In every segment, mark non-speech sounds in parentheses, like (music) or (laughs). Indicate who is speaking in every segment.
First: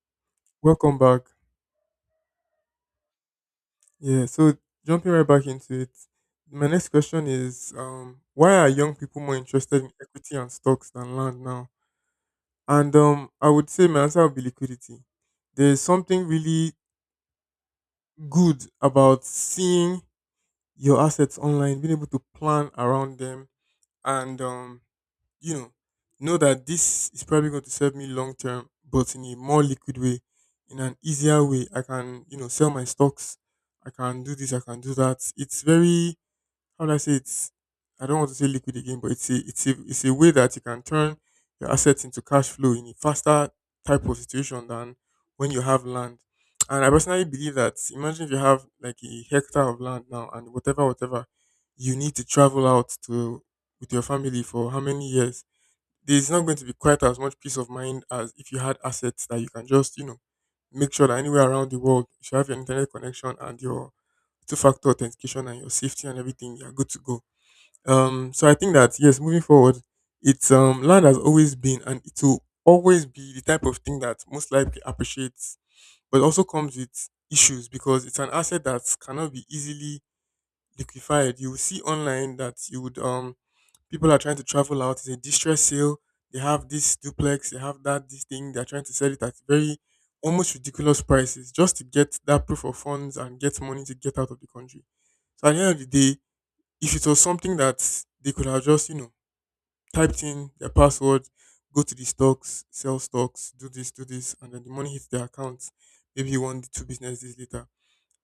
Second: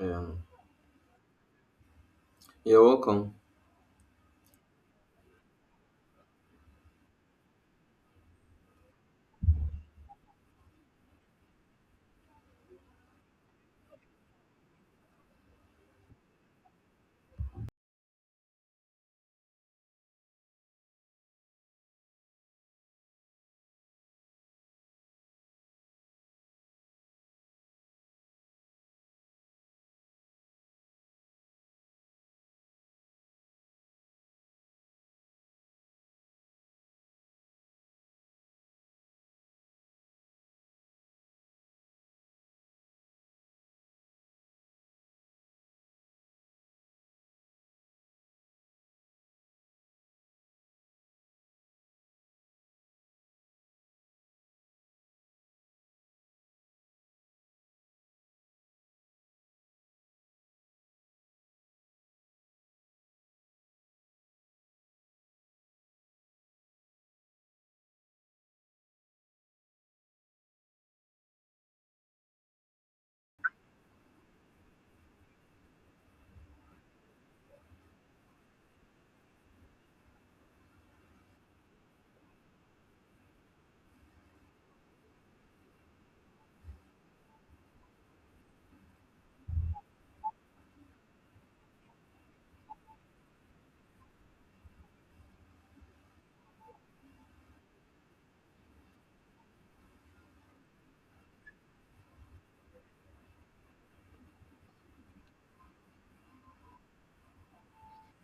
Speaker 1: Um,
Speaker 2: Welcome back.
Speaker 1: you're welcome.
Speaker 2: Yeah, so jumping right back into it, my next question is why are young people more interested in equity and stocks than land now? And I would say my answer would be liquidity. There's something really good about seeing your assets online, being able to plan around them, and you know, know that this is probably going to serve me long term, but in a more liquid way, in an easier way. I can sell my stocks. I can do this. I can do that. It's very, how do I say, it's, I don't want to say liquid again, but it's a way that you can turn your assets into cash flow in a faster type of situation than when you have land. And I personally believe that, imagine if you have like a hectare of land now and whatever, whatever, you need to travel out to with your family for how many years? There's not going to be quite as much peace of mind as if you had assets that you can just make sure that anywhere around the world you should have your internet connection and your two factor authentication and your safety and everything, you're good to go. So I think that, yes, moving forward, it's land has always been and it will always be the type of thing that most likely appreciates, but also comes with issues because it's an asset that cannot be easily liquefied. You will see online that you would people are trying to travel out. It's a distress sale. They have this duplex, they have that this thing. They're trying to sell it at very almost ridiculous prices just to get that proof of funds and get money to get out of the country. So at the end of the day, if it was something that they could have just typed in their password, go to the stocks, sell stocks, do this, and then the money hits their account. Maybe one, two business days later,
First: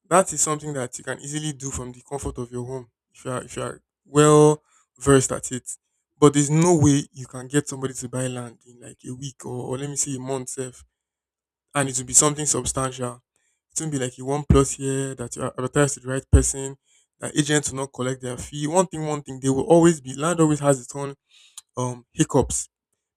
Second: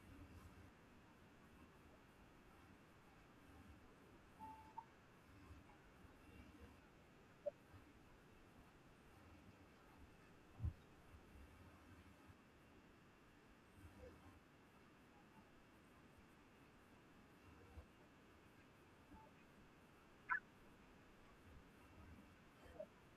Speaker 2: that is something that you can easily do from the comfort of your home if you are well versed at it. But there's no way you can get somebody to buy land in like a week or let me say a month self, and it will be something substantial. It won't be like a one plus year that you are advertised to the right person, that agents will not collect their fee. One thing, they will always be, land always has its own hiccups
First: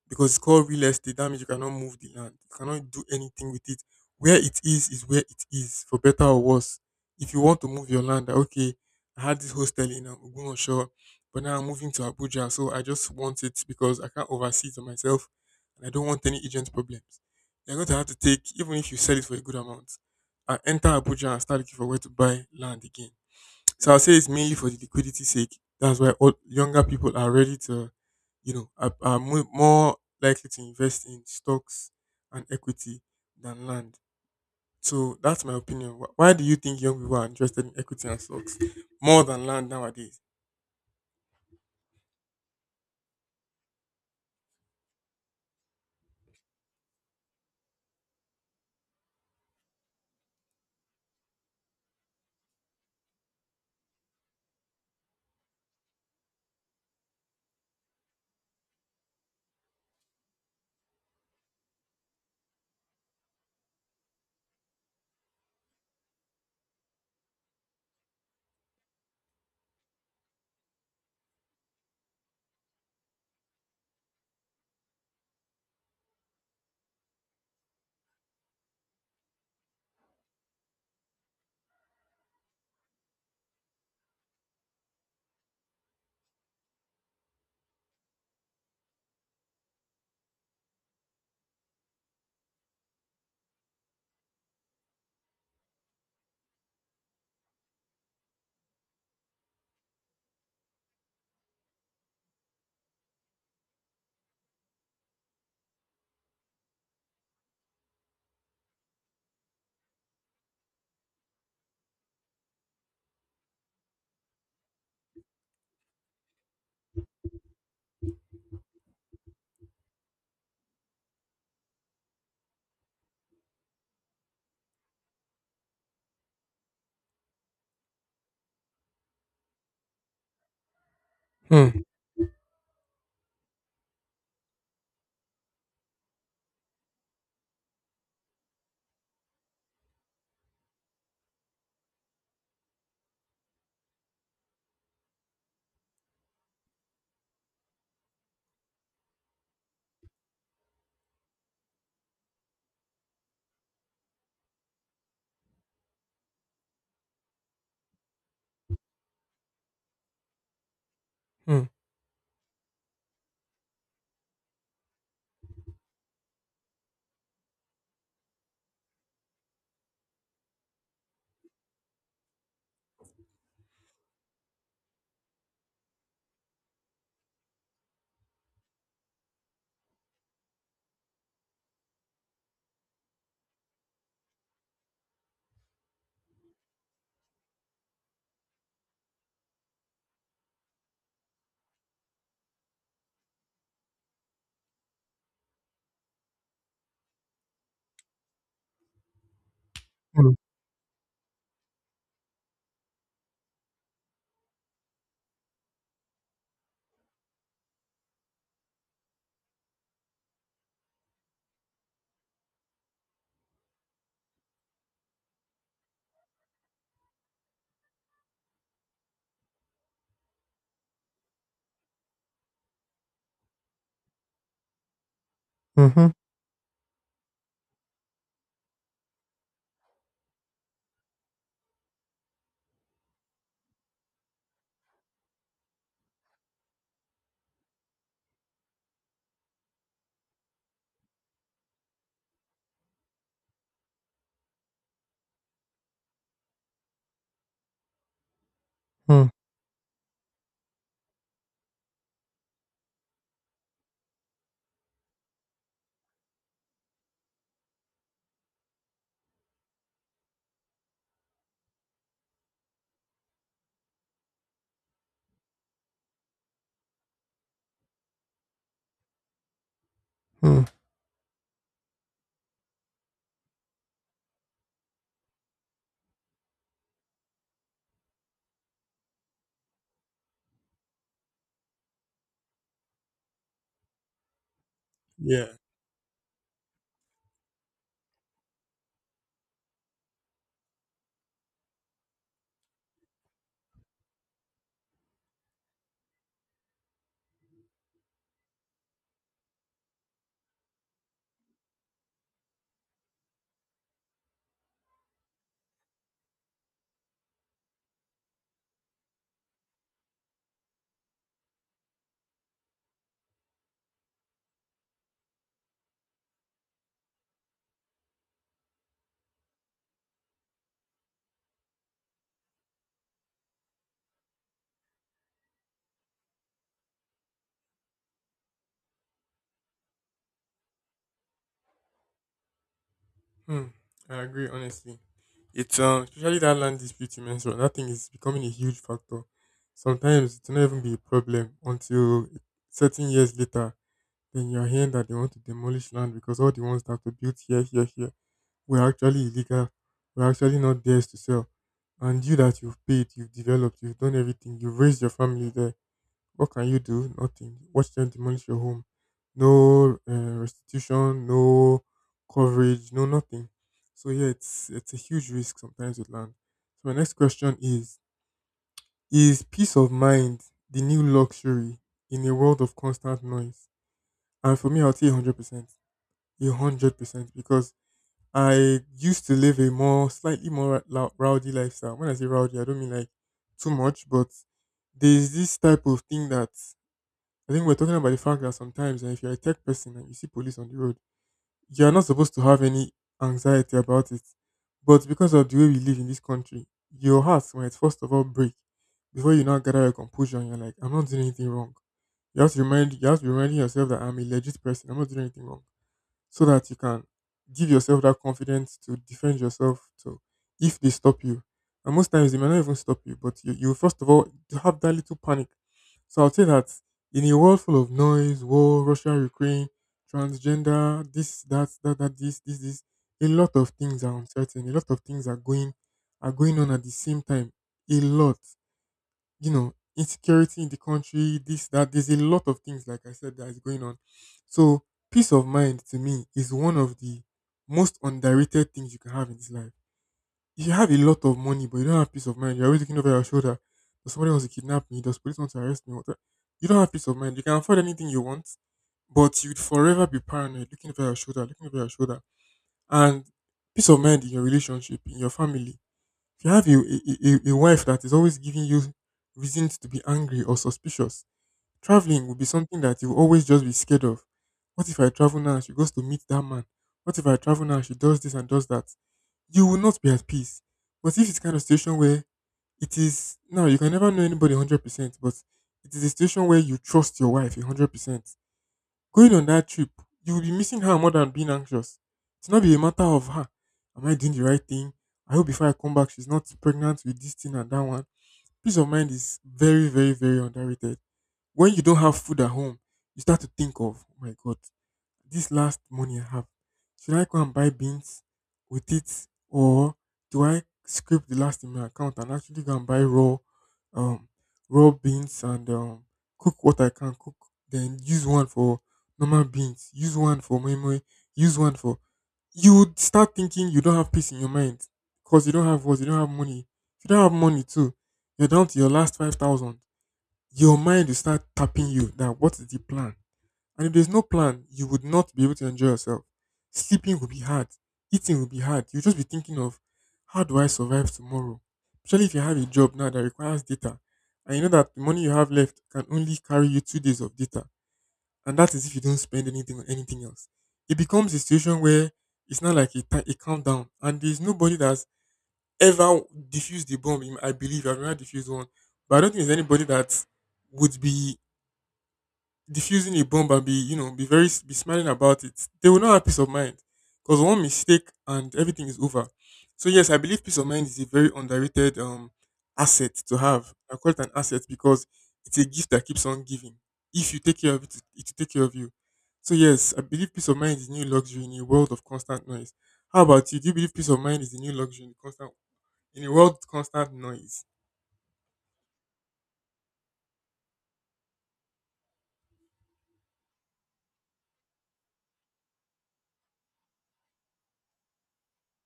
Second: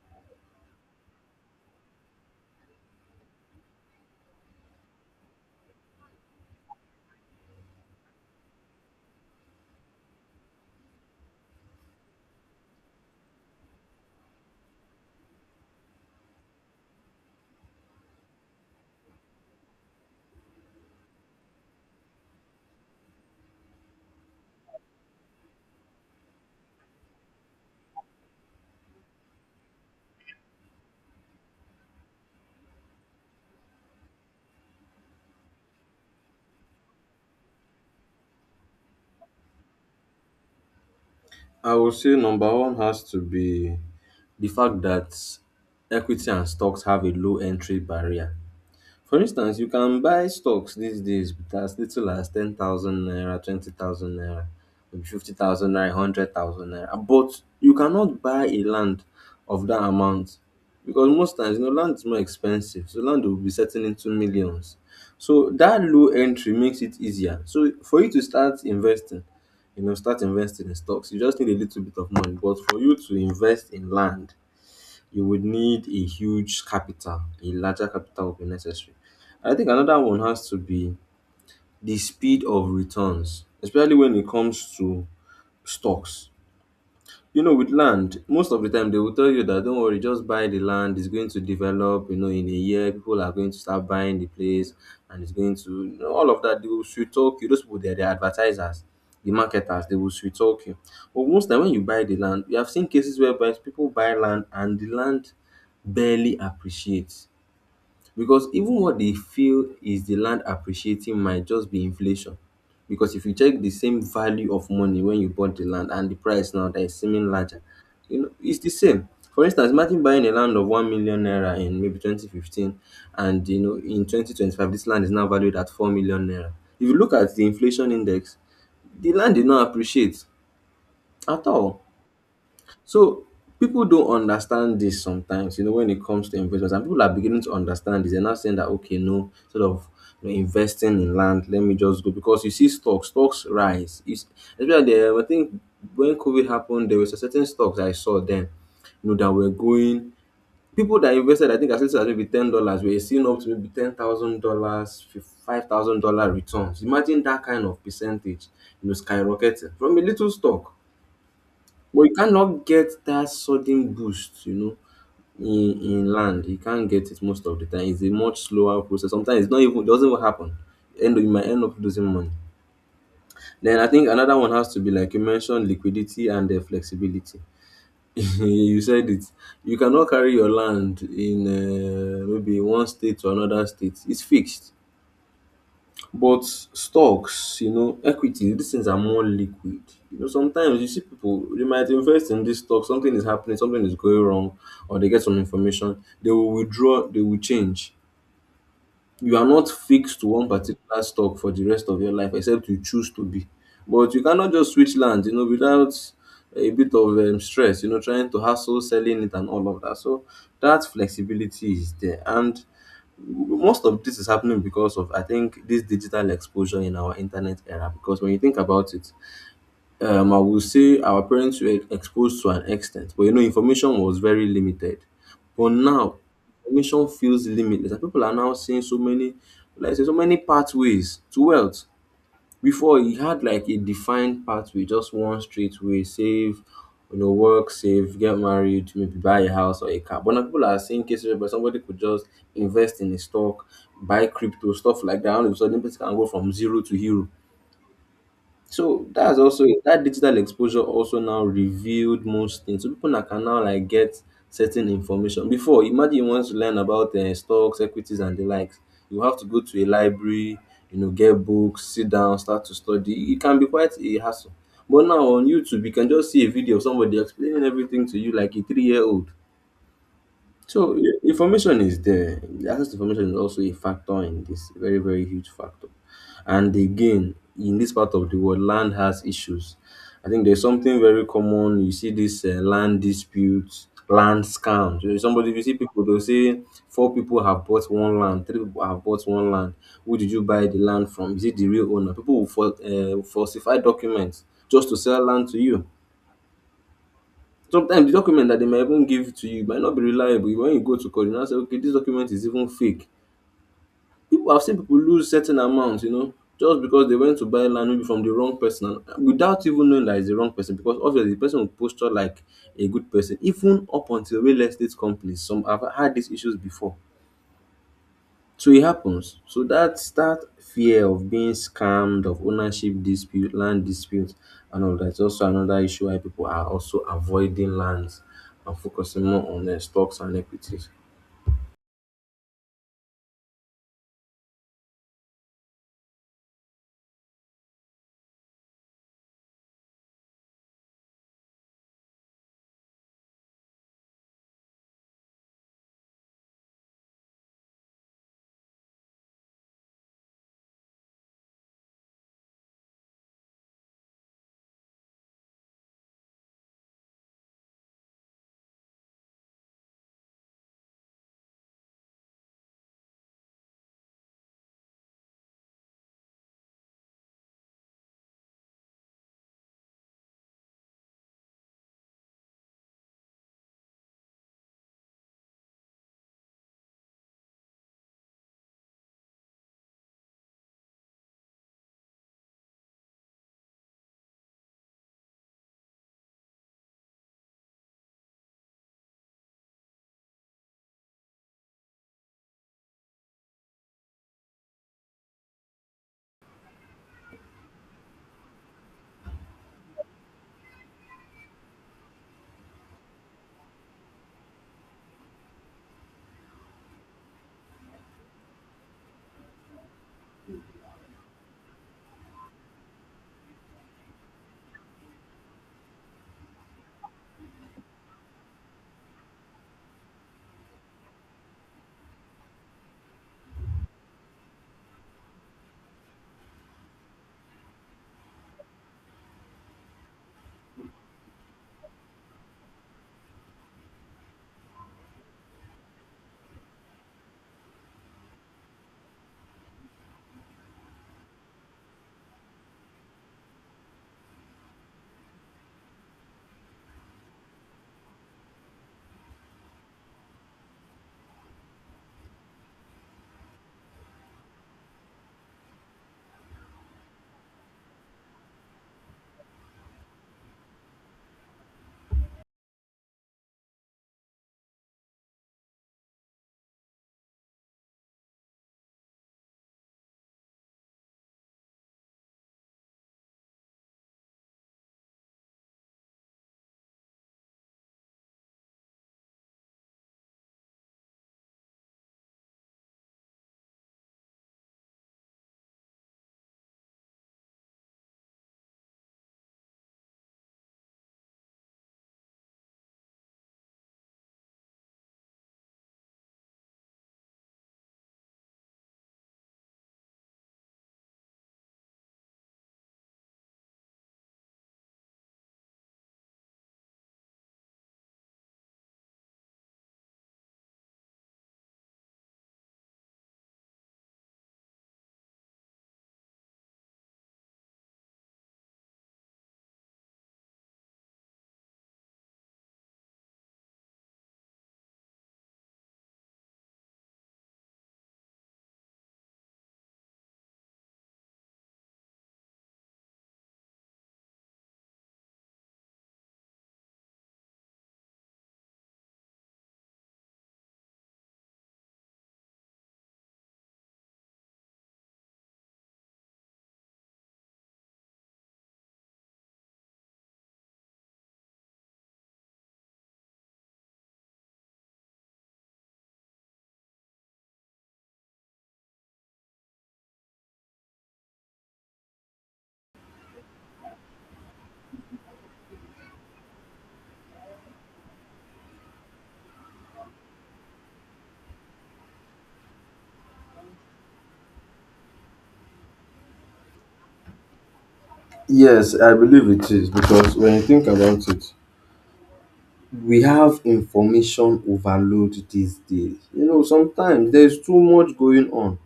Speaker 2: because it's called real estate. That means you cannot move the land. You cannot do anything with it. Where it is where it is, for better or worse. If you want to move your land, that, okay, I had this hostel in Ogun Shore, but now I'm moving to Abuja, so I just want it because I can't oversee it on myself, and I don't want any agent problems. You're going to have to take, even if you sell it for a good amount, and enter Abuja and start looking for where to buy land again. So I'll say it's mainly for the liquidity sake. That's why all younger people are ready to, more likely to invest in stocks and equity than land. So that's my opinion. Why do you think young people are interested in equity and stocks more than land nowadays?
Speaker 1: I would say number one has to be the fact that equity and stocks have a low entry barrier. For instance, you can buy stocks these days with as little as 10,000 naira, 20,000 naira, maybe 50,000 naira, 100,000 naira. But you cannot buy a land of that amount because most times you know land is more expensive. So land will be setting into millions. So that low entry makes it easier. So for you to start investing in stocks, you just need a little bit of money. But for you to invest in land, you would need a huge capital, a larger capital would be necessary. I think another one has to be the speed of returns, especially when it comes to stocks. You know, with land, most of the time they will tell you that don't worry, just buy the land, it's going to develop, you know, in a year, people are going to start buying the place and it's going to all of that. They will sweet talk you. Those people they're the advertisers, the marketers, they will sweet talk you. But most time when you buy the land, we have seen cases whereby people buy land and the land barely appreciates because even what they feel is the land appreciating might just be inflation. Because if you check the same value of money when you bought the land and the price now that is seeming larger, you know, it's the same. For instance, imagine buying a land of 1 million naira in maybe 2015, and you know, in 2025, this land is now valued at 4 million naira. If you look at the inflation index, the land did not appreciate at
Speaker 2: Hmm.
Speaker 1: all. So people don't understand this sometimes, you know, when it comes to investments, and people are beginning to understand this. They're now saying that okay, no, sort of you know, investing in land, let me just go because you see stocks rise. It's especially there, I think when COVID happened, there was a certain stocks I saw then, you know, that were going people that invested, I think as little as maybe $10, were seeing up to maybe $10,000, $5,000 returns. Imagine that kind of percentage, you know, skyrocketing from a little stock
Speaker 2: Hmm.
Speaker 1: but you cannot get that sudden boost, you know, in land. You can't get it most of the time. It's a much slower process. Sometimes it's not even it doesn't even happen. And you might end up losing money. Then I think another one has to be like you mentioned liquidity and flexibility. (laughs) you said it. You cannot carry your land in maybe one state to another state. It's fixed. But stocks, you know, equities, these things are more liquid. You know, sometimes you see people, they might invest in this stock, something is happening, something is going wrong, or they get some information, they will withdraw, they will change. You are not fixed to
Speaker 2: Hmm.
Speaker 1: one particular stock for the rest of your life, except you choose to be. But you cannot just switch land, you know, without a bit of stress, you know, trying to hustle, selling it, and all of that. So that flexibility is there. And most of this is happening because of I think this digital exposure in our internet era. Because when you think about it, I will say our parents were exposed to an extent, but you know information was very limited, but
Speaker 2: Mhm.
Speaker 1: now information feels limitless, and people are now seeing so many, like I say, so many pathways to wealth. Before he had like a defined pathway, just one straight way: save, you know, work, save, get married, maybe buy a house or a car. But now people are seeing cases where somebody could just invest in a stock, buy crypto, stuff like that. All of a sudden, person can go from zero to hero. So
Speaker 2: Hmm.
Speaker 1: that's also that digital exposure also now revealed most things. So people now can now like get certain information. Before, imagine you want to learn about stocks, equities, and the likes. You have to go to a library, you know, get books, sit down, start to study. It can be quite a hassle. But now on YouTube, you can just see a video of somebody explaining everything to you like a 3-year-old.
Speaker 2: Mm.
Speaker 1: So information is there. The access to information is also a factor in this, very, very huge factor. And again, in this part of the world, land has issues. I think there's something very common. You see this land disputes, land scams. You know,
Speaker 2: Yeah.
Speaker 1: somebody, if you see people, they'll say four people have bought one land, three people have bought one land. Who did you buy the land from? Is it the real owner? People will falsify documents just to sell land to you. Sometimes the document that they might even give to you might not be reliable. When you go to court, you now say, okay, this document is even fake. People I've seen people lose certain amounts, you know, just because they went to buy land maybe from the wrong person and without even knowing that it's the wrong person, because obviously the person will posture like a good person. Even up until real estate companies, some have had these issues before. So it happens. So that fear of being scammed, of ownership dispute, land dispute, and all that's also another issue why people are also avoiding lands and focusing more on stocks and equities.
Speaker 2: Hmm. I agree. Honestly, it's especially that land dispute you mentioned. That thing is becoming a huge factor. Sometimes it will not even be a problem until certain years later, then you're hearing that they want to demolish land because all the ones that were built here, here, here were actually illegal, were actually not theirs to sell. And you that you've paid, you've developed, you've done everything, you've raised your family there. What can you do? Nothing. Watch them demolish your home. No restitution, no coverage, no nothing. So yeah, it's a huge risk sometimes with land. So my next question is: is peace of mind the new luxury in a world of constant noise? And for me, I'll say 100%. A hundred percent, because I used to live a more, slightly more rowdy lifestyle. When I say rowdy, I don't mean like too much, but there's this type of thing that I think we're talking about, the fact that sometimes, if you're a tech person and you see police on the road, you're not supposed to have any anxiety about it. But because of the way we live in this country, your heart might first of all break before you now gather your composure and you're like, I'm not doing anything wrong. You have to remind, you have to be reminding yourself that I'm a legit person, I'm not doing anything wrong so that you can give yourself that confidence to defend yourself, to, if they stop you. And most times they might not even stop you, but you first of all to have that little panic. So I'll say that in a world full of noise, war, Russia, Ukraine, transgender, this, that, that, that, this, a lot of things are uncertain. A lot of things are going on at the same time. A lot, insecurity in the country, this, that. There's a lot of things, like I said, that is going on. So, peace of mind to me is one of the most underrated things you can have in this life. If you have a lot of money, but you don't have peace of mind, you're always looking over your shoulder. Does somebody wants to kidnap me? Does police want to arrest me? What the- You don't have peace of mind. You can afford anything you want, but you'd forever be paranoid, looking over your shoulder, looking over your shoulder. And peace of mind in your relationship, in your family, if you have a wife that is always giving you reasons to be angry or suspicious, traveling will be something that you will always just be scared of. What if I travel now and she goes to meet that man? What if I travel now and she does this and does that? You will not be at peace. But if it's kind of situation where it is now, you can never know anybody 100%, but it is a situation where you trust your wife 100%. Going on that trip, you will be missing her more than being anxious. It's not be a matter of, her, am I doing the right thing? I hope before I come back, she's not pregnant with this thing and that one. Peace of mind is very, very, very underrated. When you don't have food at home, you start to think of, oh my God, this last money I have, should I go and buy beans with it, or do I scrape the last in my account and actually go and buy raw, um, raw beans and cook what I can cook, then use one for normal beans, use one for moi moi, use one for. You would start thinking, you don't have peace in your mind because you don't have, what, you don't have money. If you don't have money too, you're down to your last 5,000. Your mind will start tapping you that, what is the plan? And if there's no plan, you would not be able to enjoy yourself. Sleeping will be hard. Eating will be hard. You'll just be thinking of, how do I survive tomorrow? Especially if you have a job now that requires data. And you know that the money you have left can only carry you 2 days of data. And that is if you don't spend anything on anything else. It becomes a situation where it's not like a countdown. And there's nobody that's ever diffused the bomb. I believe I've never diffused one. But I don't think there's anybody that would be diffusing a bomb and be you know be very be smiling about it. They will not have peace of mind, because one mistake and everything is over. So yes, I believe peace of mind is a very underrated asset to have. I call it an asset because it's a gift that keeps on giving. If you take care of it, it will take care of you. So yes, I believe peace of mind is a new luxury in a world of constant noise. How about you? Do you believe peace of mind is a new luxury in a world of constant noise?
Speaker 1: Yes, I believe it is because when you think about it, we have information overload these days. You know, sometimes there's too much going on.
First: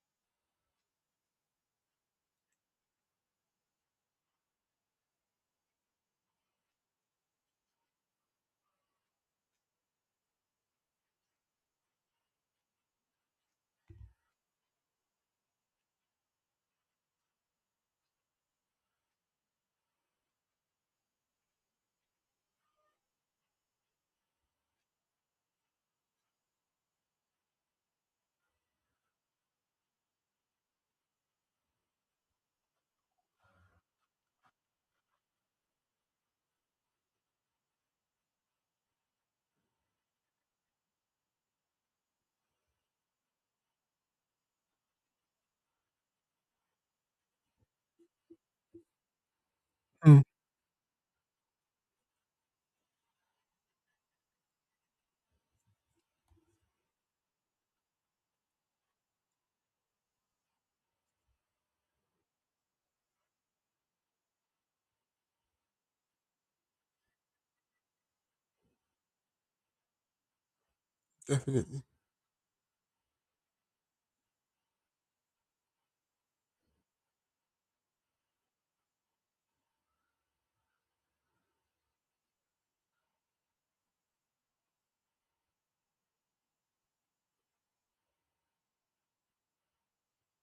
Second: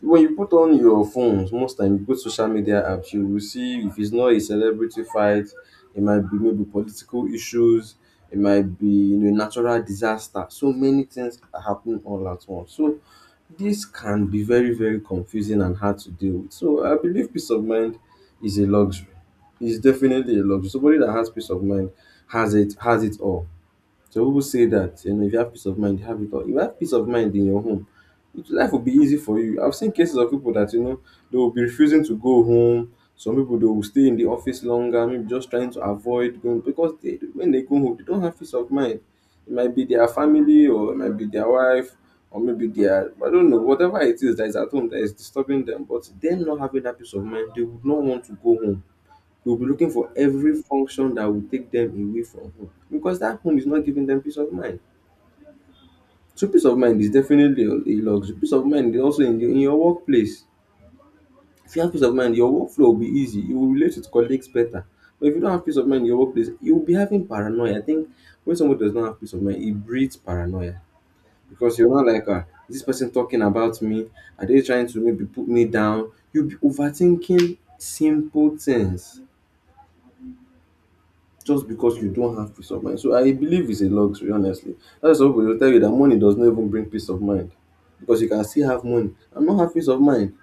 Speaker 1: When you put on your phones most time, you go to social media apps, you will see if it's not a celebrity fight, it might be maybe political issues, it might be you know, natural disaster. So many things are happening all at once. So this can be very, very confusing and hard to deal with. So I believe peace of mind is a luxury. It's definitely a luxury. Somebody that has peace of mind has it all. Some people say that you know if you have peace of mind, you have it all. If you have peace of mind in your home, life will be easy for you. I've seen cases of people that you know they will be refusing to go home. Some people they will stay in the office longer, maybe just trying to avoid going because they when they go home, they don't have peace of mind. It might be their family or it might be their wife or maybe their I don't know, whatever it is that is at home that is disturbing them. But them not having that peace of mind, they would not want to go home. You'll be looking for
Speaker 2: Hmm.
Speaker 1: every function that will take them away from home because that home is not giving them peace of mind. So peace of mind is definitely a luxury. Peace of mind is also in your workplace. If you have peace of mind, your workflow will be easy. You will relate with colleagues better. But if you don't have peace of mind in your workplace, you will be having paranoia. I think when someone does not have peace of mind, it breeds paranoia because
Speaker 2: Definitely.
Speaker 1: you're not like, ah, is this person talking about me? Are they trying to maybe put me down? You'll be overthinking simple things just because you don't have peace of mind. So I believe it's a luxury, honestly. That's why some people will tell you that money does not even bring peace of mind because you can still have money and not have peace of mind.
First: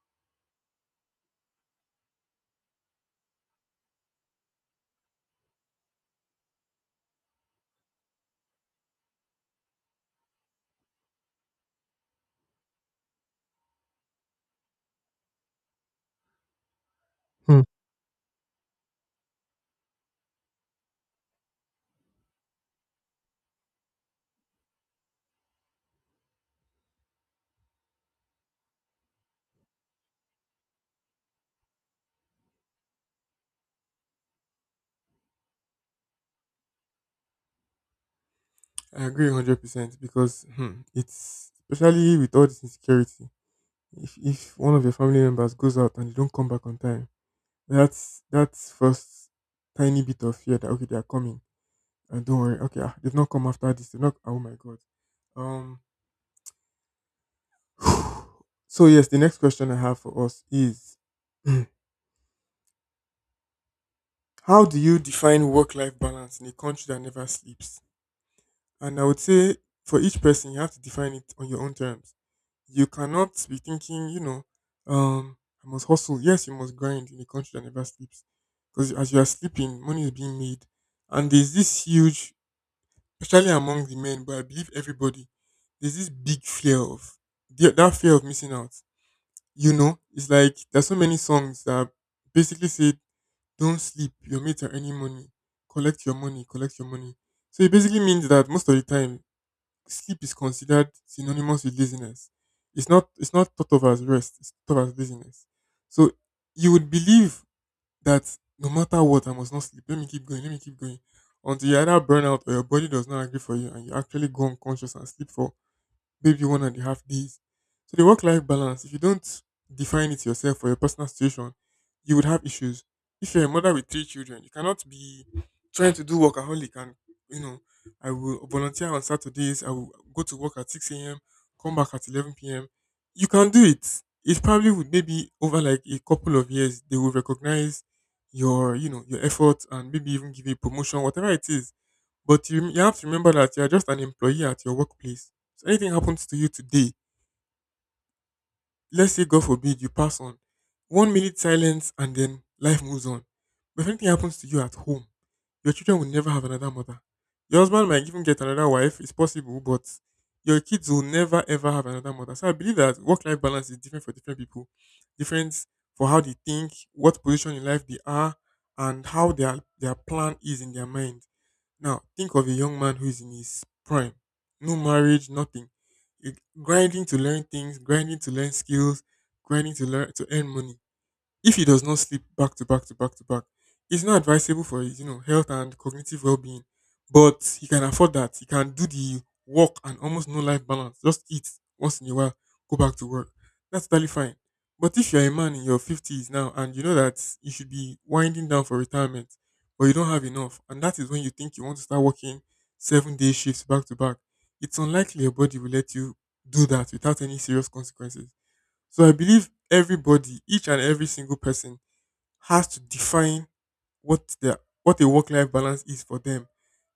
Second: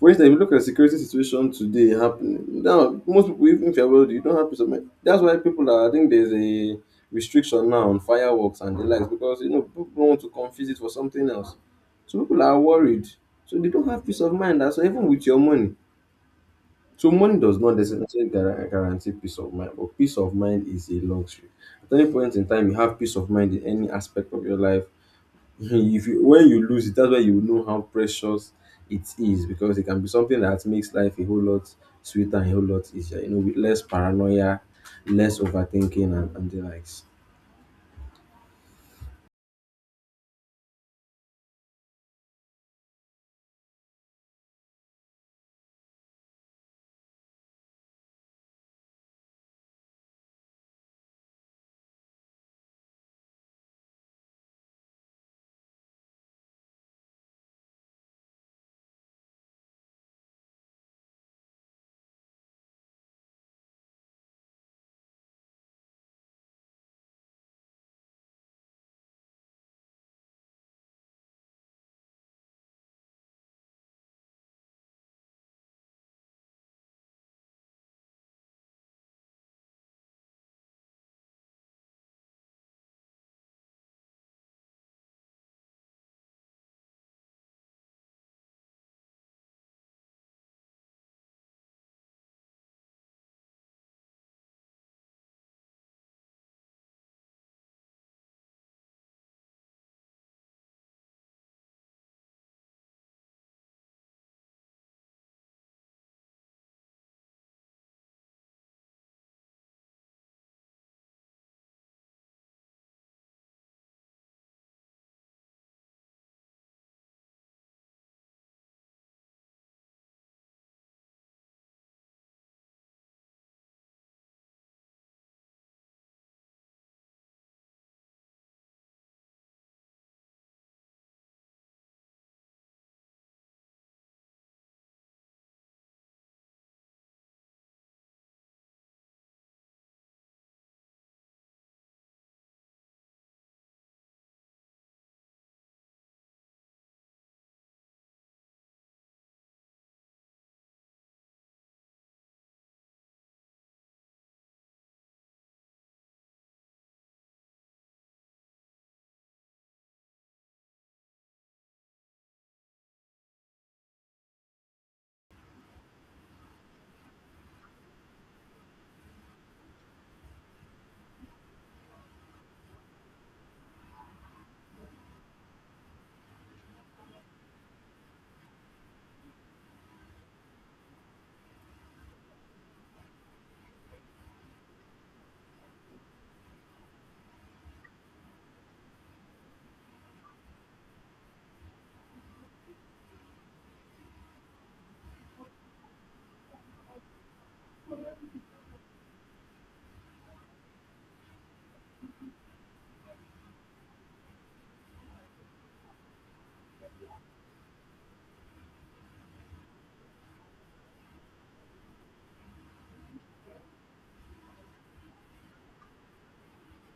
Speaker 1: For instance, if you look at the security situation today happening, now most people, even if you're wealthy, you don't have peace of mind. That's why people are, I think there's a restriction now on fireworks and the likes because, you know, people want to confuse it for something else. So people are worried. So they don't have peace of mind. So even with your money, so money does not necessarily guarantee peace of mind, but peace of mind is a luxury. At any point in time, you have peace of mind in any aspect of your life. (laughs) if you, when you lose it, that's why you know how precious it is because it can be something that makes life a whole lot sweeter and a whole lot easier. You know, with less paranoia, less overthinking, and the likes.
Speaker 2: I agree 100%, because it's especially with all this insecurity. If one of your family members goes out and they don't come back on time, that's first tiny bit of fear that okay, they are coming and don't worry. Okay. They've not come. After this, they've not. Oh my god. um (sighs) so yes, the next question I have for us is (clears throat) how do you define work life balance in a country that never sleeps? And I would say, for each person, you have to define it on your own terms. You cannot be thinking, you know, um, I must hustle. Yes, you must grind in a country that never sleeps. Because as you are sleeping, money is being made. And there's this huge, especially among the men, but I believe everybody, there's this big fear of that fear of missing out. You know, it's like there's so many songs that basically say, "Don't sleep. Your mates are earning money. Collect your money. Collect your money." So it basically means that most of the time, sleep is considered synonymous with laziness. It's not thought of as rest, it's thought of as laziness. So you would believe that no matter what, I must not sleep. Let me keep going, let me keep going. Until you either burn out or your body does not agree for you and you actually go unconscious and sleep for maybe 1.5 days. So the work life balance, if you don't define it yourself for your personal situation, you would have issues. If you're a mother with three children, you cannot be trying to do workaholic and, you know, I will volunteer on Saturdays, I will go to work at 6 a.m., come back at 11 PM. You can do it. It probably would, maybe over like a couple of years, they will recognize your effort and maybe even give you a promotion, whatever it is. But you have to remember that you're just an employee at your workplace. So anything happens to you today, let's say God forbid you pass on, one minute silence and then life moves on. But if anything happens to you at home, your children will never have another mother. Your husband might even get another wife, it's possible, but your kids will never ever have another mother. So I believe that work life balance is different for different people, different for how they think, what position in life they are, and how their plan is in their mind. Now, think of a young man who is in his prime. No marriage, nothing. You- Grinding to learn things, grinding to learn skills, grinding to learn to earn money. If he does not sleep back to back to back to back, it's not advisable for his, you know, health and cognitive well being. But he can afford that. He can do the work and almost no life balance. Just eat once in a while, go back to work. That's totally fine. But if you're a man in your fifties now and you know that you should be winding down for retirement, but you don't have enough, and that is when you think you want to start working 7-day shifts back to back, it's unlikely your body will let you do that without any serious consequences. So I believe everybody, each and every single person, has to define what a work life balance is for them.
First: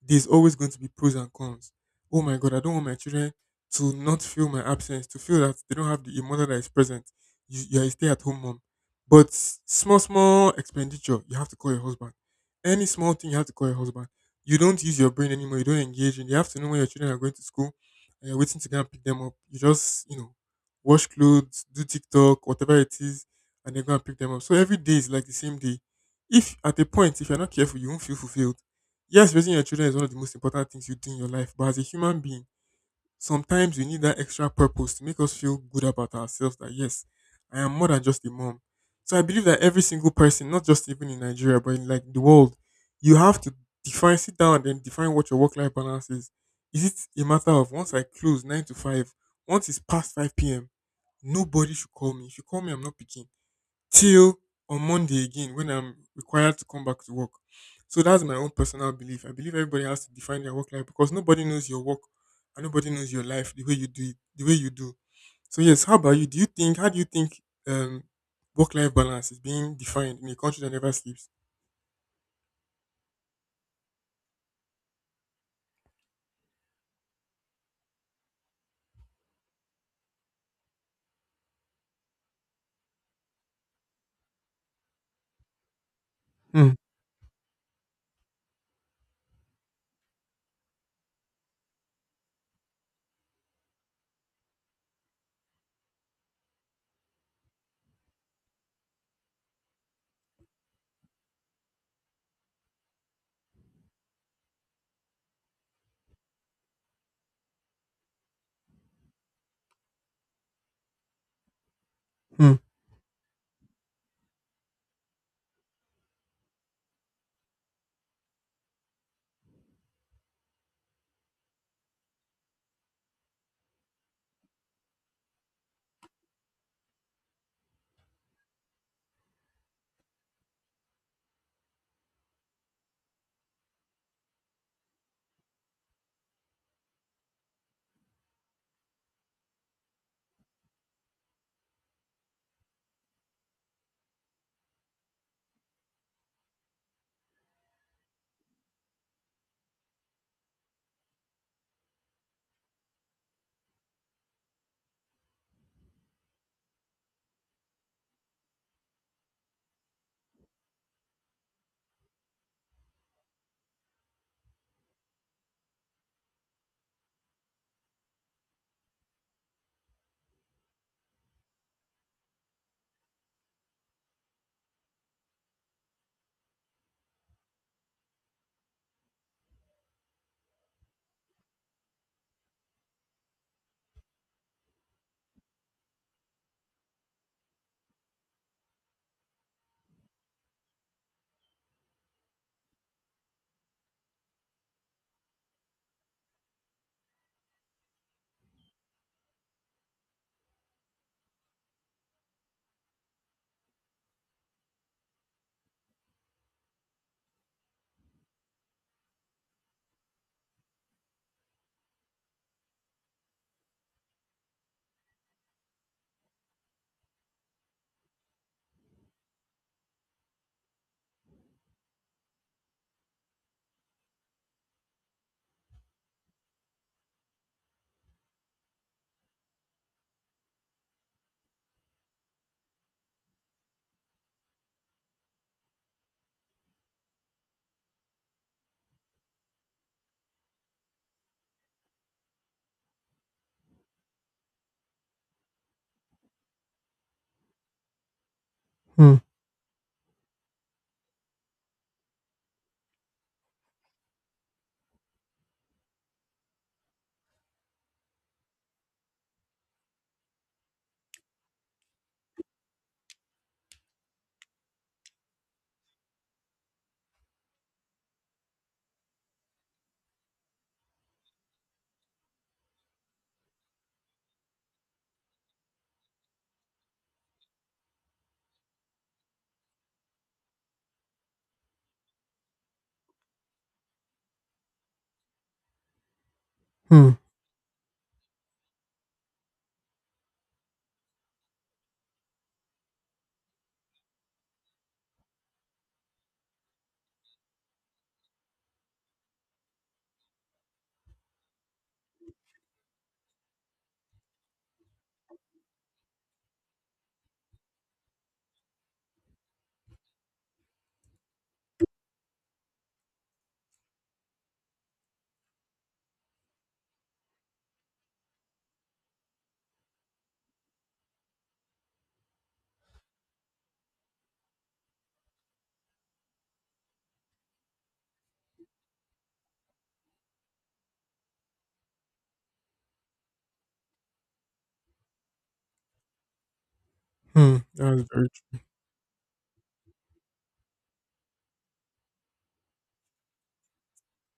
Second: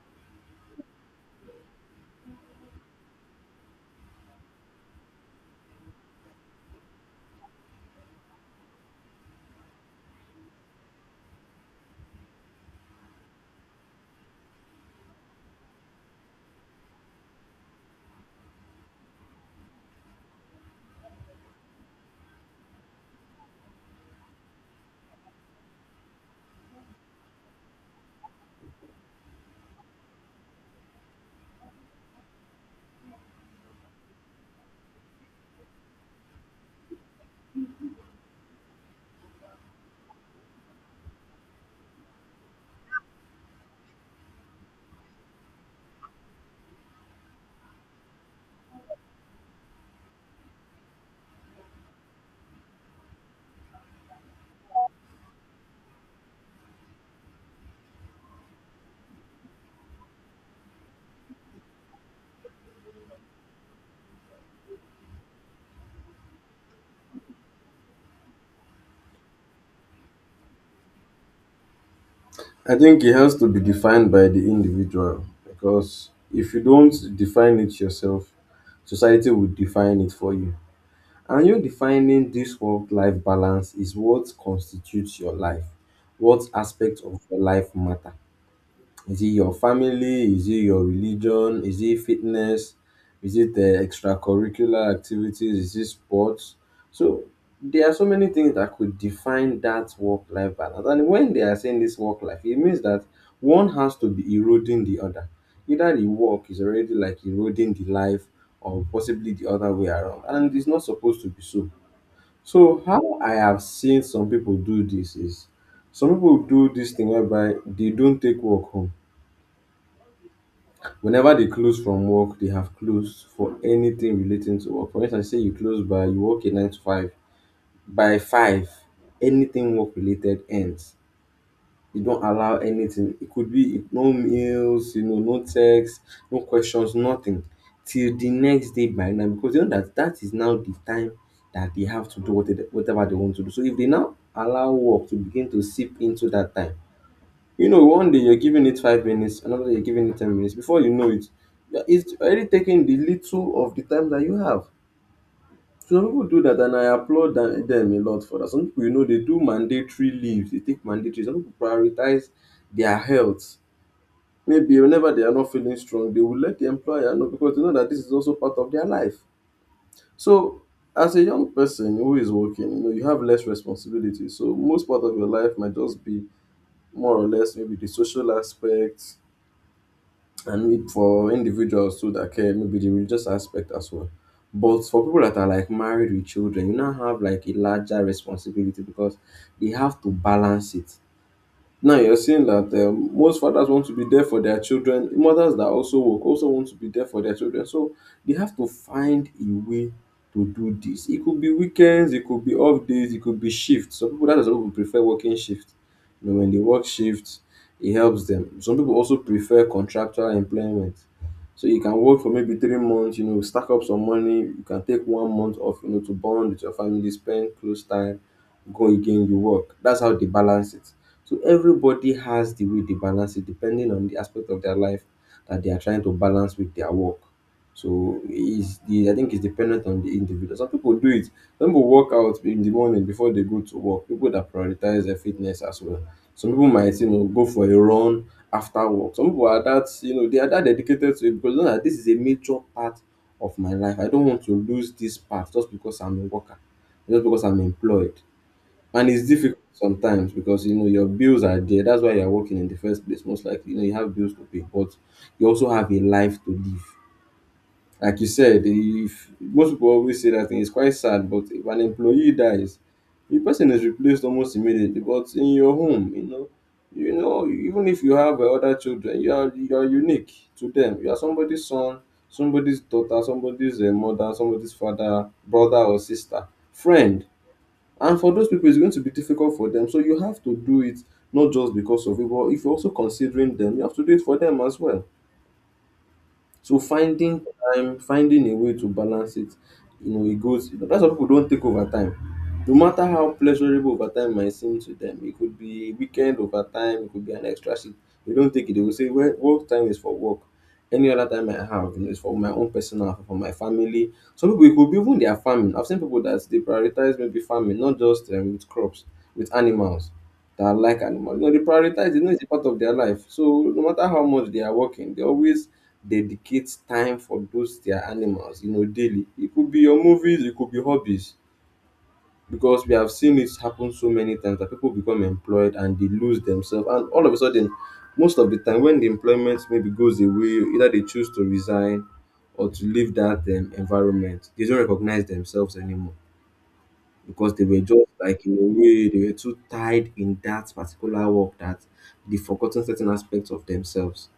Speaker 2: There's always going to be pros and cons. Oh my god, I don't want my children to not feel my absence, to feel that they don't have the a mother that is present. You are a stay at home mom. But small, small expenditure, you have to call your husband. Any small thing, you have to call your husband. You don't use your brain anymore. You don't engage. And you have to know when your children are going to school and you're waiting to go and pick them up. You just, you know, wash clothes, do TikTok, whatever it is, and then go and pick them up. So every day is like the same day. If at a point, if you're not careful, you won't feel fulfilled. Yes, raising your children is one of the most important things you do in your life, but as a human being, sometimes we need that extra purpose to make us feel good about ourselves, that yes, I am more than just a mom. So I believe that every single person, not just even in Nigeria, but in like the world, you have to define, sit down and then define what your work life balance is. Is it a matter of once I close nine to five, once it's past 5 p.m., nobody should call me? If you call me, I'm not picking till on Monday again when I'm required to come back to work. So that's my own personal belief. I believe everybody has to define their work life because nobody knows your work and nobody knows your life the way you do it, the way you do. So yes, how about you? Do you think How do you think um work life balance is being defined in a country that never sleeps?
Speaker 1: I think it has to be defined by the individual because if you don't define it yourself, society will define it for you. And you defining this work life balance is what constitutes your life. What
Speaker 2: Hmm.
Speaker 1: aspect of your life matter? Is it your family? Is it your religion? Is it fitness? Is it the extracurricular activities? Is it sports? So there are so many things that could define that work life balance. And when they are saying this work life, it means that one has to be eroding the other. Either the work is already like eroding the life or possibly the other way around. And it's not supposed to be so
Speaker 2: Hmm.
Speaker 1: so How I have seen some people do this is some people do this thing whereby they don't take work home. Whenever they close from work, they have closed for anything relating to work. For instance, say you close by you work a 9 to 5. By five, anything work related ends. You don't allow anything. It could be no meals, you know, no text, no questions, nothing till the next day by now because you know that that is now the time that they have to do what they- whatever they want to do. So if they now allow work to begin to seep into that time, you know, one day you're giving it 5 minutes, another day you're giving it 10 minutes. Before you know it, it's already taking the little of the time that you have. Some people do that, and I applaud them dem a lot for that. Some people, you know, they do mandatory leaves. They take mandatory. Some people prioritize their health. Maybe whenever they are not feeling strong, they will let the employer know because they know that this is also part of their life. So as a young person who is working, you know, you have less responsibility, so most part of your life might just be more or less maybe the social aspect, and maybe for individuals too that care, maybe the religious aspect as well. But for people that are like married with children, you now have like a larger responsibility because they have to balance it. Now you're saying that most fathers want to be there for their children, mothers that also work also want to be there for their children. So they have to find a way to do this. It could be weekends, it could be off days, it could be shifts. Some people, that is why people prefer working shifts. You know, when they work shifts, it helps them. Some people also prefer contractual employment. So you can work for maybe 3 months, you know, stack up some money, you can take 1 month off, you know, to bond with your family, spend close time, go again, you work. That's how they balance it. So everybody has the way they balance it depending on the aspect of their life that they are trying to balance with their work. So is the I think it's dependent on the individual. Some people do it. Some people work out in the morning before they go to work. People that prioritize their fitness as well. Some people might, you know, go for a run after work. Some people are that, you know, they are that dedicated to it because they know that this is a major part of my life. I don't want to lose this part just because I'm a worker, just because I'm employed. And
Speaker 2: Hmm.
Speaker 1: it's difficult sometimes because, you know, your bills are there. That's why you're working in the first place, most likely. You know, you have bills to pay, but you also have a life to live. Like you said, if most people always say that thing, it's quite sad, but if an employee dies, the person is replaced almost immediately. But in your home, you know, even if you have other children, you are unique to them. You are somebody's son, somebody's daughter, somebody's mother, somebody's father, brother or sister, friend, and for those people, it's going to be difficult for them. So you have to do it not just because of it, but if you're also considering them, you have to do it for them as well. So
Speaker 2: Hmm.
Speaker 1: finding time, finding a way to balance it, you know, it goes. That's why people don't take overtime. No matter how pleasurable overtime might seem to them, it could be a weekend overtime, it could be an extra shift. They don't take it. They will say, "Well, work time is for work. Any other time I have, you know, is for my own personal, for my family." Some people, it could be even their farming. I've seen people that they prioritize maybe farming, not just with crops, with animals. That like animals, you know, they prioritize. You know, it's a part of their life. So no matter how much they are working, they always dedicate time for those their animals, you know, daily. It could be your movies, it could be hobbies because we have seen it happen so many times that people become employed and they lose themselves. And all of a sudden, most of the time, when the employment maybe goes away, either they choose to resign or to leave that environment, they don't recognize themselves anymore because
Speaker 2: Hmm.
Speaker 1: they were
Speaker 2: That was
Speaker 1: just
Speaker 2: very
Speaker 1: like, in a way, they were too tied in that particular work that they forgotten certain aspects of themselves.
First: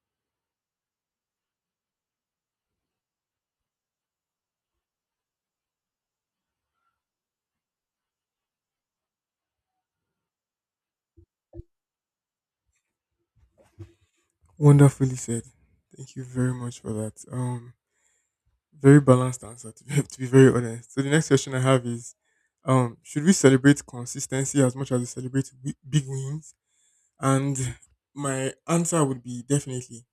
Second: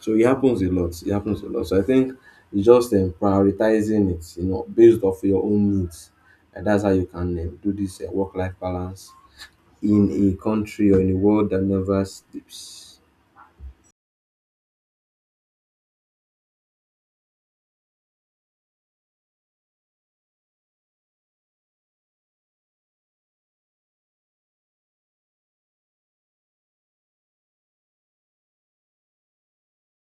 Speaker 1: So it happens a lot. It happens a lot. So I think it's just prioritizing it, you know, based off your own needs. And that's how you can do this work-life balance in a country or in a world that never sleeps.
Speaker 2: wonderfully said. Thank you very much for that. Very balanced answer, to be, (laughs) to be very honest. So the next question I have is, should we celebrate consistency as much as we celebrate big wins? And my answer would be definitely,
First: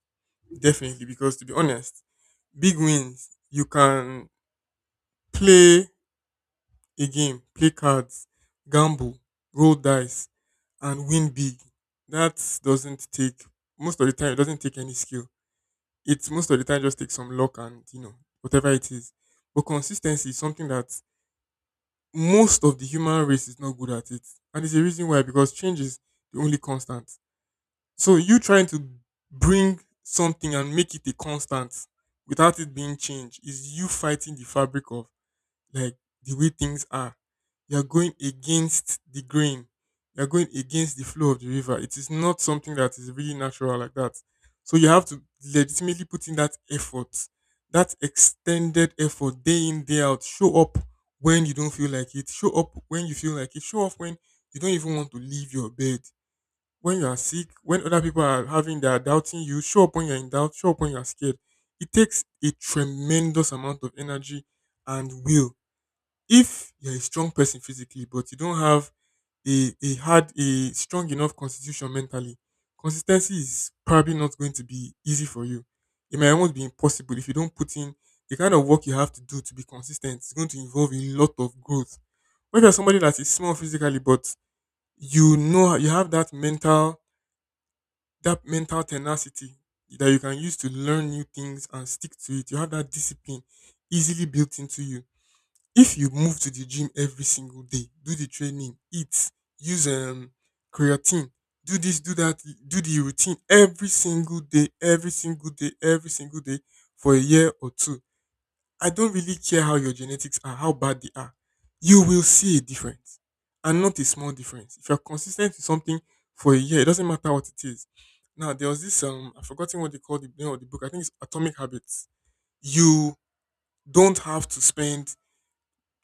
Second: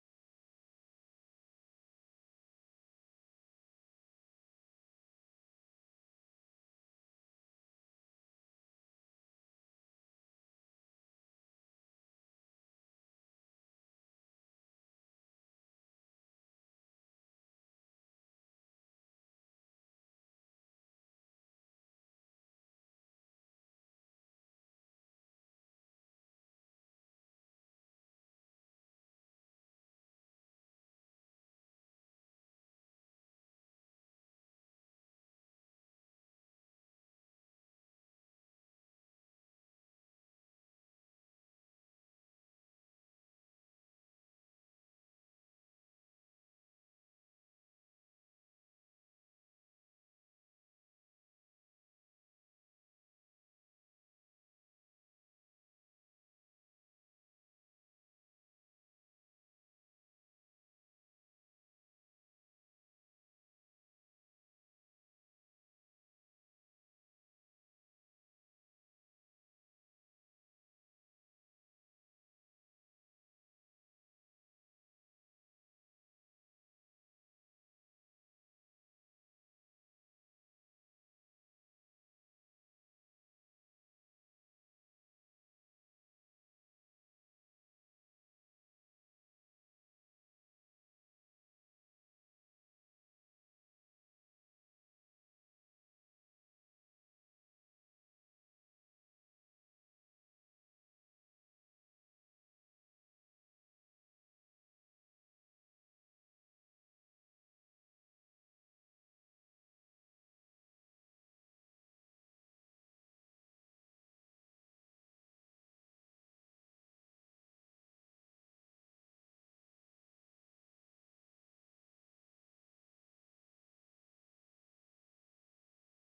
Speaker 2: definitely, because to be honest, big wins, you can play a game, play cards, gamble, roll dice, and win big. That doesn't take, most of the time, it doesn't take any skill. It's most of the time just takes some luck and, you know, whatever it is. But consistency is something that most of the human race is not good at it. And it's a reason why, because change is the only constant. So you trying to bring something and make it a constant without it being changed is you fighting the fabric of, like, the way things are. You're going against the grain. You're going against the flow of the river. It is not something that is really natural like that. So you have to legitimately put in that effort, that extended effort, day in, day out. Show up when you don't feel like it. Show up when you feel like it. Show up when you don't even want to leave your bed. When you are sick, when other people are having their doubting you, show up when you're in doubt, show up when you're scared. It takes a tremendous amount of energy and will. If you're a strong person physically but you don't have a strong enough constitution mentally, consistency is probably not going to be easy for you. It might almost be impossible. If you don't put in the kind of work you have to do to be consistent, it's going to involve a lot of growth. But if you're somebody that is small physically but, you know, you have that mental, that mental tenacity that you can use to learn new things and stick to it, you have that discipline easily built into you. If you move to the gym every single day, do the training, eat, use creatine, do this, do that, do the routine every single day, every single day, every single day for a year or two. I don't really care how your genetics are, how bad they are. You will see a difference, and not a small difference. If you're consistent with something for a year, it doesn't matter what it is. Now, there was this, I've forgotten what they call the name of the book. I think it's Atomic Habits. You don't have to spend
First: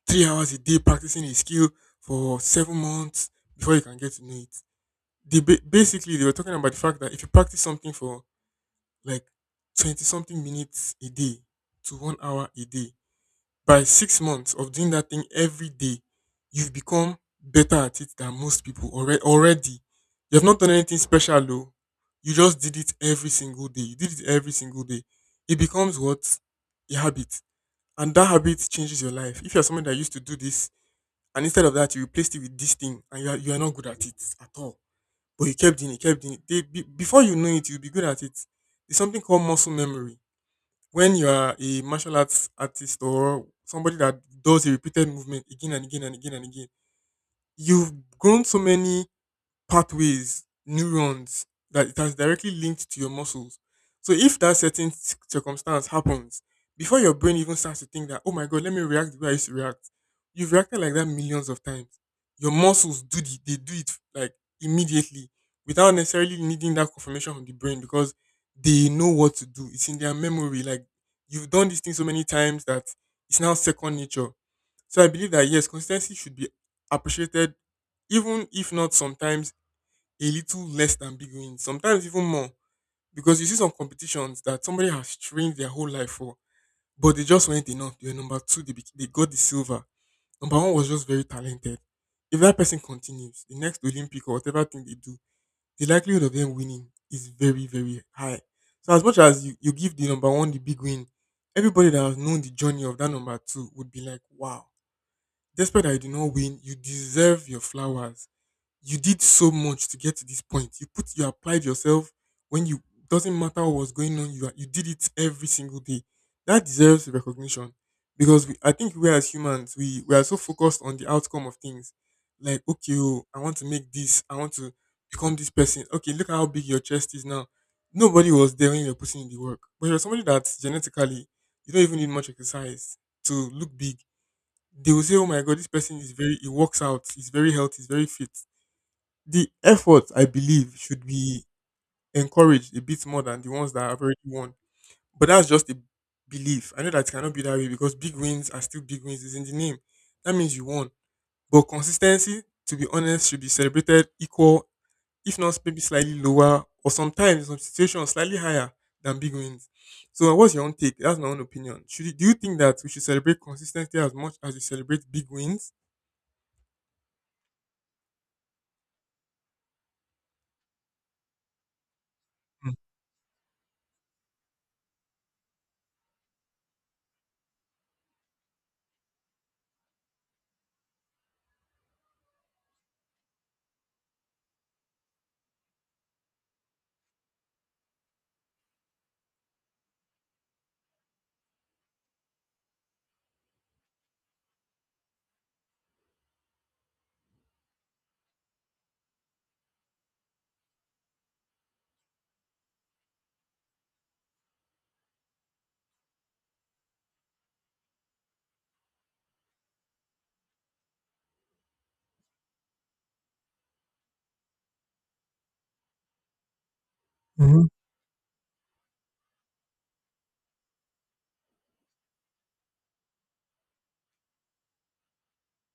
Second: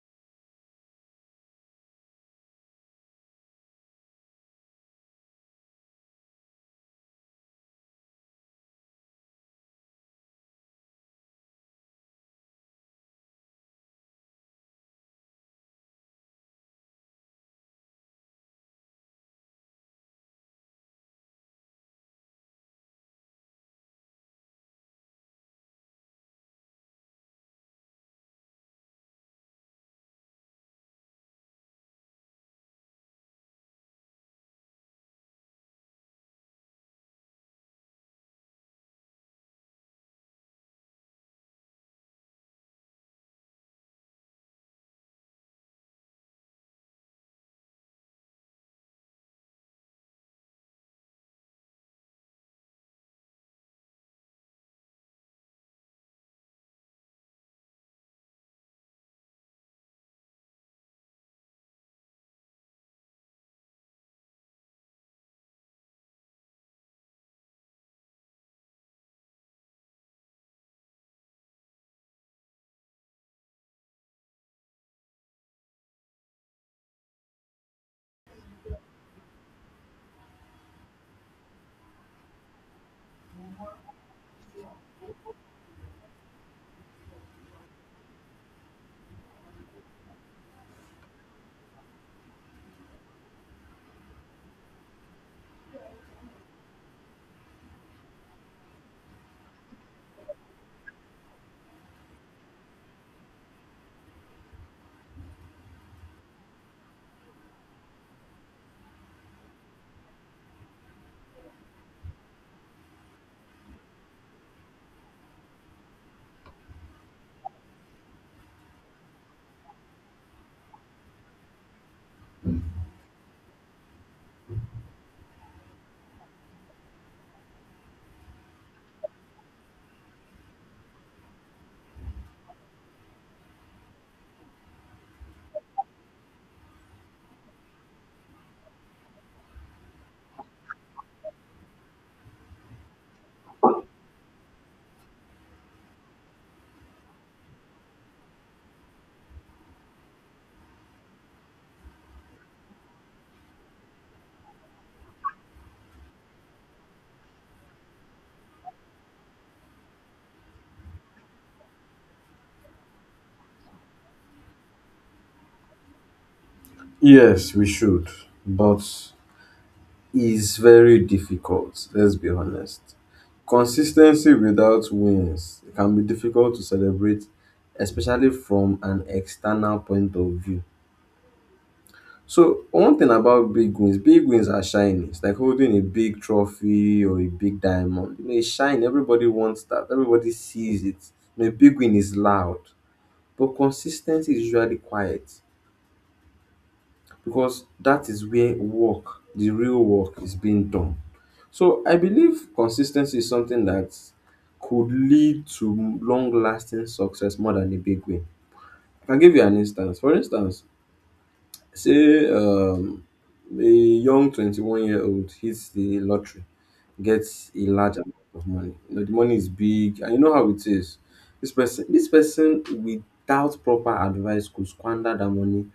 Speaker 2: 3 hours a day practicing a skill for 7 months before you can get to know it. Basically, they were talking about the fact that if you practice something for like 20 something minutes a day to 1 hour a day, by 6 months of doing that thing every day, you've become better at it than most people already. Already, you have not done anything special though. You just did it every single day. You did it every single day. It becomes what? A habit. And that habit changes your life. If you're someone that used to do this and instead of that, you replaced it with this thing, and you are not good at it at all. But you kept doing it, kept doing it. Before you know it, you'll be good at it. There's something called muscle memory. When you are a martial arts artist or somebody that does a repeated movement again and again and again and again, you've grown so many pathways, neurons that it has directly linked to your muscles. So if that certain circumstance happens, before your brain even starts to think that, oh my god, let me react the way I used to react, you've reacted like that millions of times. Your muscles do they do it like immediately without necessarily needing that confirmation from the brain because they know what to do. It's in their memory. Like you've done this thing so many times that it's now second nature. So I believe that yes, consistency should be appreciated, even if not sometimes a little less than big wins, sometimes even more. Because you see some competitions that somebody has trained their whole life for, but they just weren't enough. They were number two, they got the silver. Number one was just very talented. If that person continues, the next Olympic or whatever thing they do, the likelihood of them winning is very, very high. So as much as you give the number one the big win, everybody that has known the journey of that number two would be like, wow, despite that you did not win, you deserve your flowers. You did so much to get to this point. You put you applied yourself when you doesn't matter what was going on, you did it every single day. That deserves recognition because I think we as humans we are so focused on the outcome of things. Like okay, oh, I want to make this. I want to become this person. Okay, look at how big your chest is now. Nobody was there when you were putting in the work, but you're somebody that genetically you don't even need much exercise to look big. They will say, "Oh my God, this person is very. He works out. He's very healthy. He's very fit." The efforts I believe should be encouraged a bit more than the ones that have already won. But that's just a belief. I know that it cannot be that way because big wins are still big wins. It's in the name. That means you won. But consistency, to be honest, should be celebrated equal, if not maybe slightly lower, or sometimes in some situations slightly higher than big wins. So what's your own take? That's my own opinion. Should you, do you think that we should celebrate consistency as much as we celebrate big wins?
Speaker 1: Yes, we should, but it's very difficult. Let's be
Speaker 2: Mm-hmm.
Speaker 1: honest. Consistency without wins can be difficult to celebrate, especially from an external point of view. So one thing about big wins: big wins are shiny. It's like holding a big trophy or a big diamond. You know, it's shiny. Everybody wants that. Everybody sees it. You know, a big win is loud, but consistency is usually quiet because that is where work, the real work, is being done. So I believe consistency is something that could lead to long lasting success more than a big win. I can give you an instance. For instance, say a young 21-year-old hits the lottery, gets a
Speaker 2: mm
Speaker 1: large amount of money. You know, the money is big, and you know how it is. This person without proper advice could squander that money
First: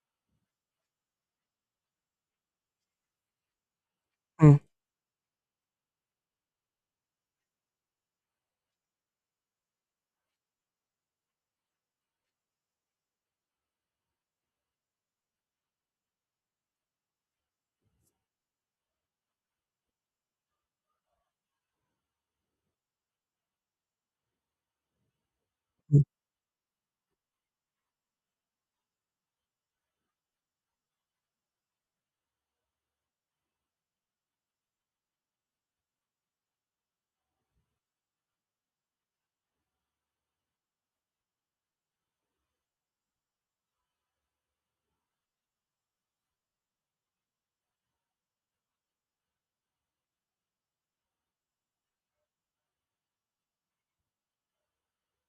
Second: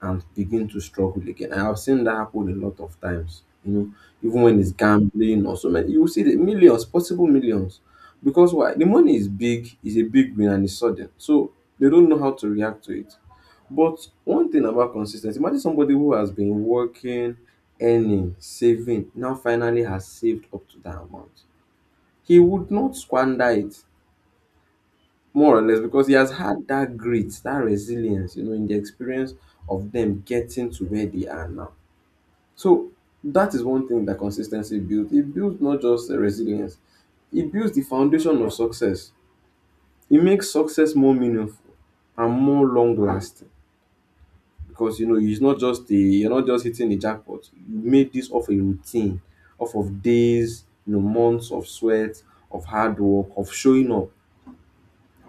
Speaker 1: and begin to struggle again. I have seen that happen a lot of times. You know, even when it's gambling or so many, you will see the millions, possible millions, because why? The money is big, is a big win, and it's sudden. So they don't know how to react to it. But one thing about consistency: imagine somebody who has been working, earning, saving, now finally has saved up to that amount. He would not squander it, more or less,
Speaker 2: mm.
Speaker 1: because he has had that grit, that resilience, you know, in the experience of them getting to where they are now. So that is one thing that consistency builds. It builds not just resilience, it builds the foundation of success. It makes success more meaningful and more long lasting, because you know it's not just a you're not just hitting the jackpot. You made this off a routine, off of days, you know, months of sweat, of hard work, of showing up,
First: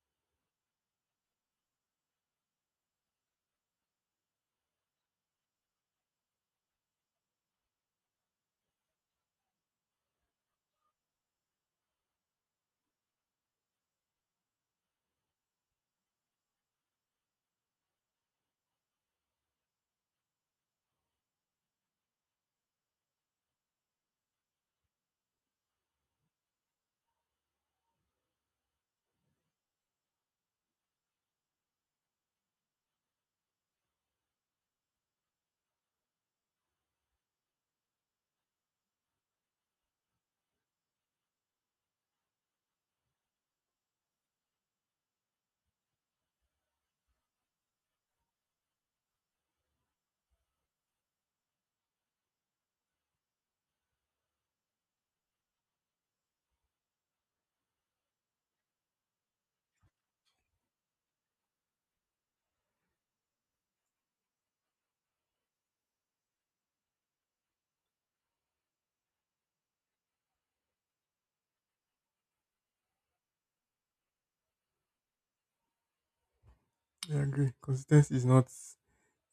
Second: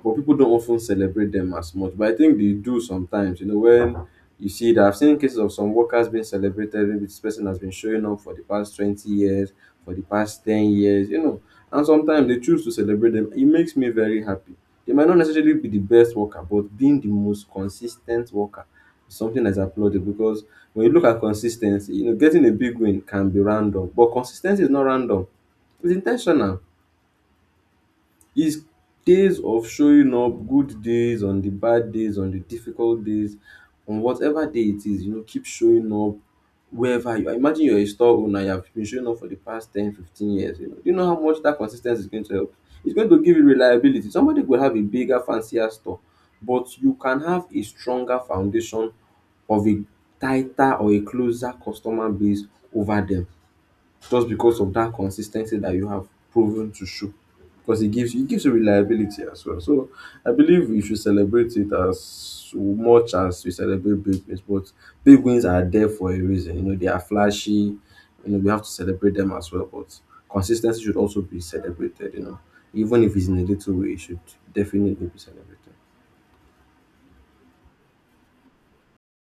Speaker 1: but people don't often celebrate them as much. But I think they do sometimes, you know, when you see that I've seen cases of some workers being celebrated, maybe this person has been showing up for the past 20 years, for the past 10 years, you know, and sometimes they choose to celebrate them. It makes me very happy. They might not necessarily be the best worker, but being the most consistent worker is something that's applauded because when you look at consistency, you know, getting a big win can be random, but consistency is not random, it's intentional. His days of showing up, good days, on the bad days, on the difficult days, on whatever day it is, you know, keep showing up wherever you are. Imagine you're a store owner, you have been showing up for the past 10, 15 years. You know, do you know how much that consistency is going to help? It's going to give you reliability. Somebody could have a bigger, fancier store, but you can have a stronger foundation of a tighter or a closer customer base over them just because of that consistency that you have proven to show. Because it gives you reliability as well. So I believe we should celebrate it as much as we celebrate big wins. But big wins are there for a reason. You know, they are flashy, you know, we have to celebrate them as well. But consistency should also be celebrated, you know. Even if it's in a little way, it should definitely be celebrated.
Speaker 2: I agree. Consistency is not.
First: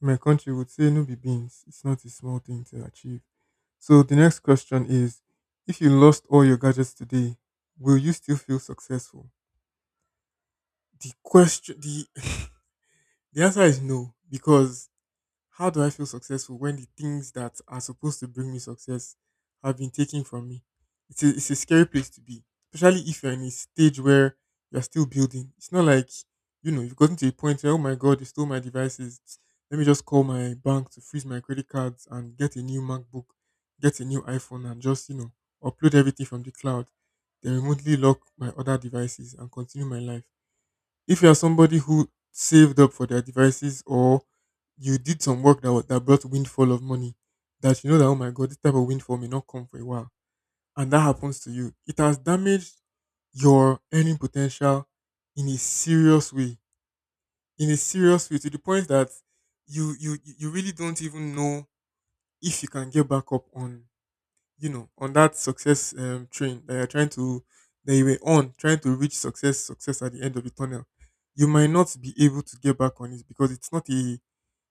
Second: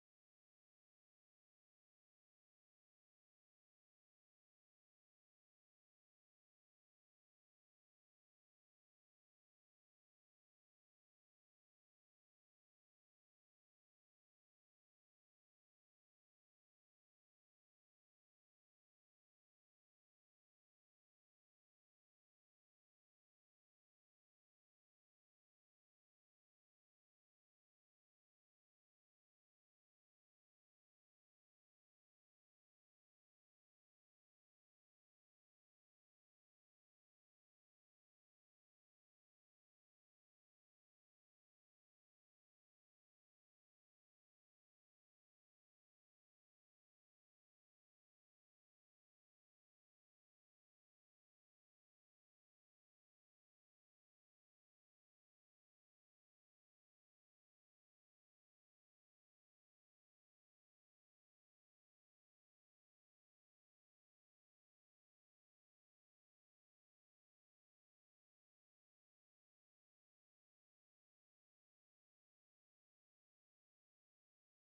Speaker 2: In my country would say no be beans. It's not a small thing to achieve. So the next question is, if you lost all your gadgets today, will you still feel successful? The question the (laughs) The answer is no, because how do I feel successful when the things that are supposed to bring me success have been taken from me? It's a scary place to be, especially if you're in a stage where you're still building. It's not like, you know, you've gotten to a point where, oh my God, they stole my devices. Let me just call my bank to freeze my credit cards and get a new MacBook, get a new iPhone, and just, you know, upload everything from the cloud, then remotely lock my other devices and continue my life if you are somebody who saved up for their devices or you did some work that that brought windfall of money, that you know that oh my god, this type of windfall may not come for a while, and that happens to you, it has damaged your earning potential in a serious way. In a serious way, to the point that you really don't even know if you can get back up on you know, on that success train that you're trying to, that you were on, trying to reach success, success at the end of the tunnel, you might not be able to get back on it because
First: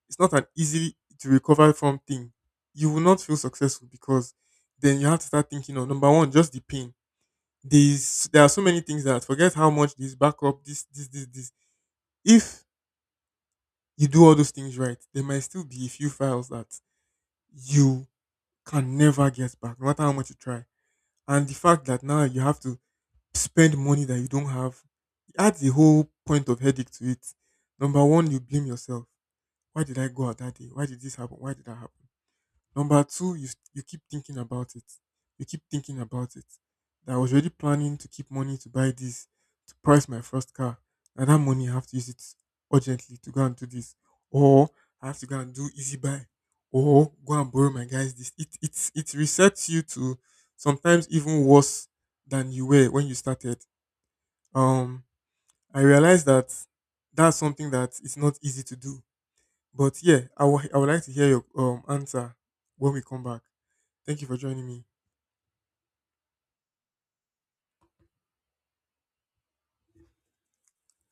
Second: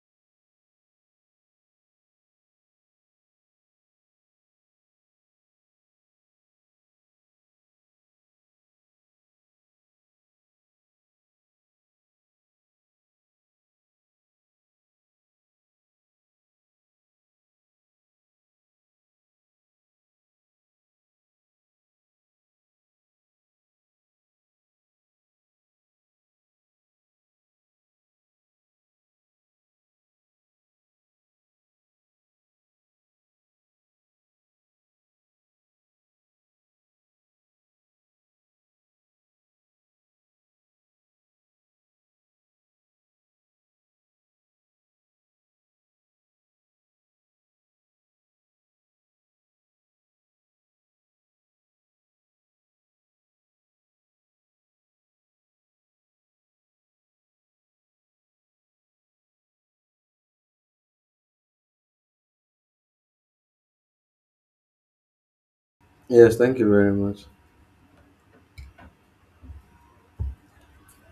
Speaker 2: it's not an easy to recover from thing. You will not feel successful because then you have to start thinking of number one, just the pain. There are so many things that forget how much this backup, this. If you do all those things right, there might still be a few files that you can never get back, no matter how much you try. And the fact that now you have to spend money that you don't have. It adds a whole point of headache to it. Number one, you blame yourself. Why did I go out that day? Why did this happen? Why did that happen? Number two, you keep thinking about it. You keep thinking about it. That I was already planning to keep money to buy this, to price my first car. Now that money, I have to use it urgently to go and do this. Or I have to go and do easy buy. Or go and borrow my guys this. It resets you to sometimes even worse than you were when you started um, I realize that that's something that is not easy to do. But yeah, I would like to hear your answer when we come back. Thank you for joining me.
Speaker 1: Yes, thank you very much.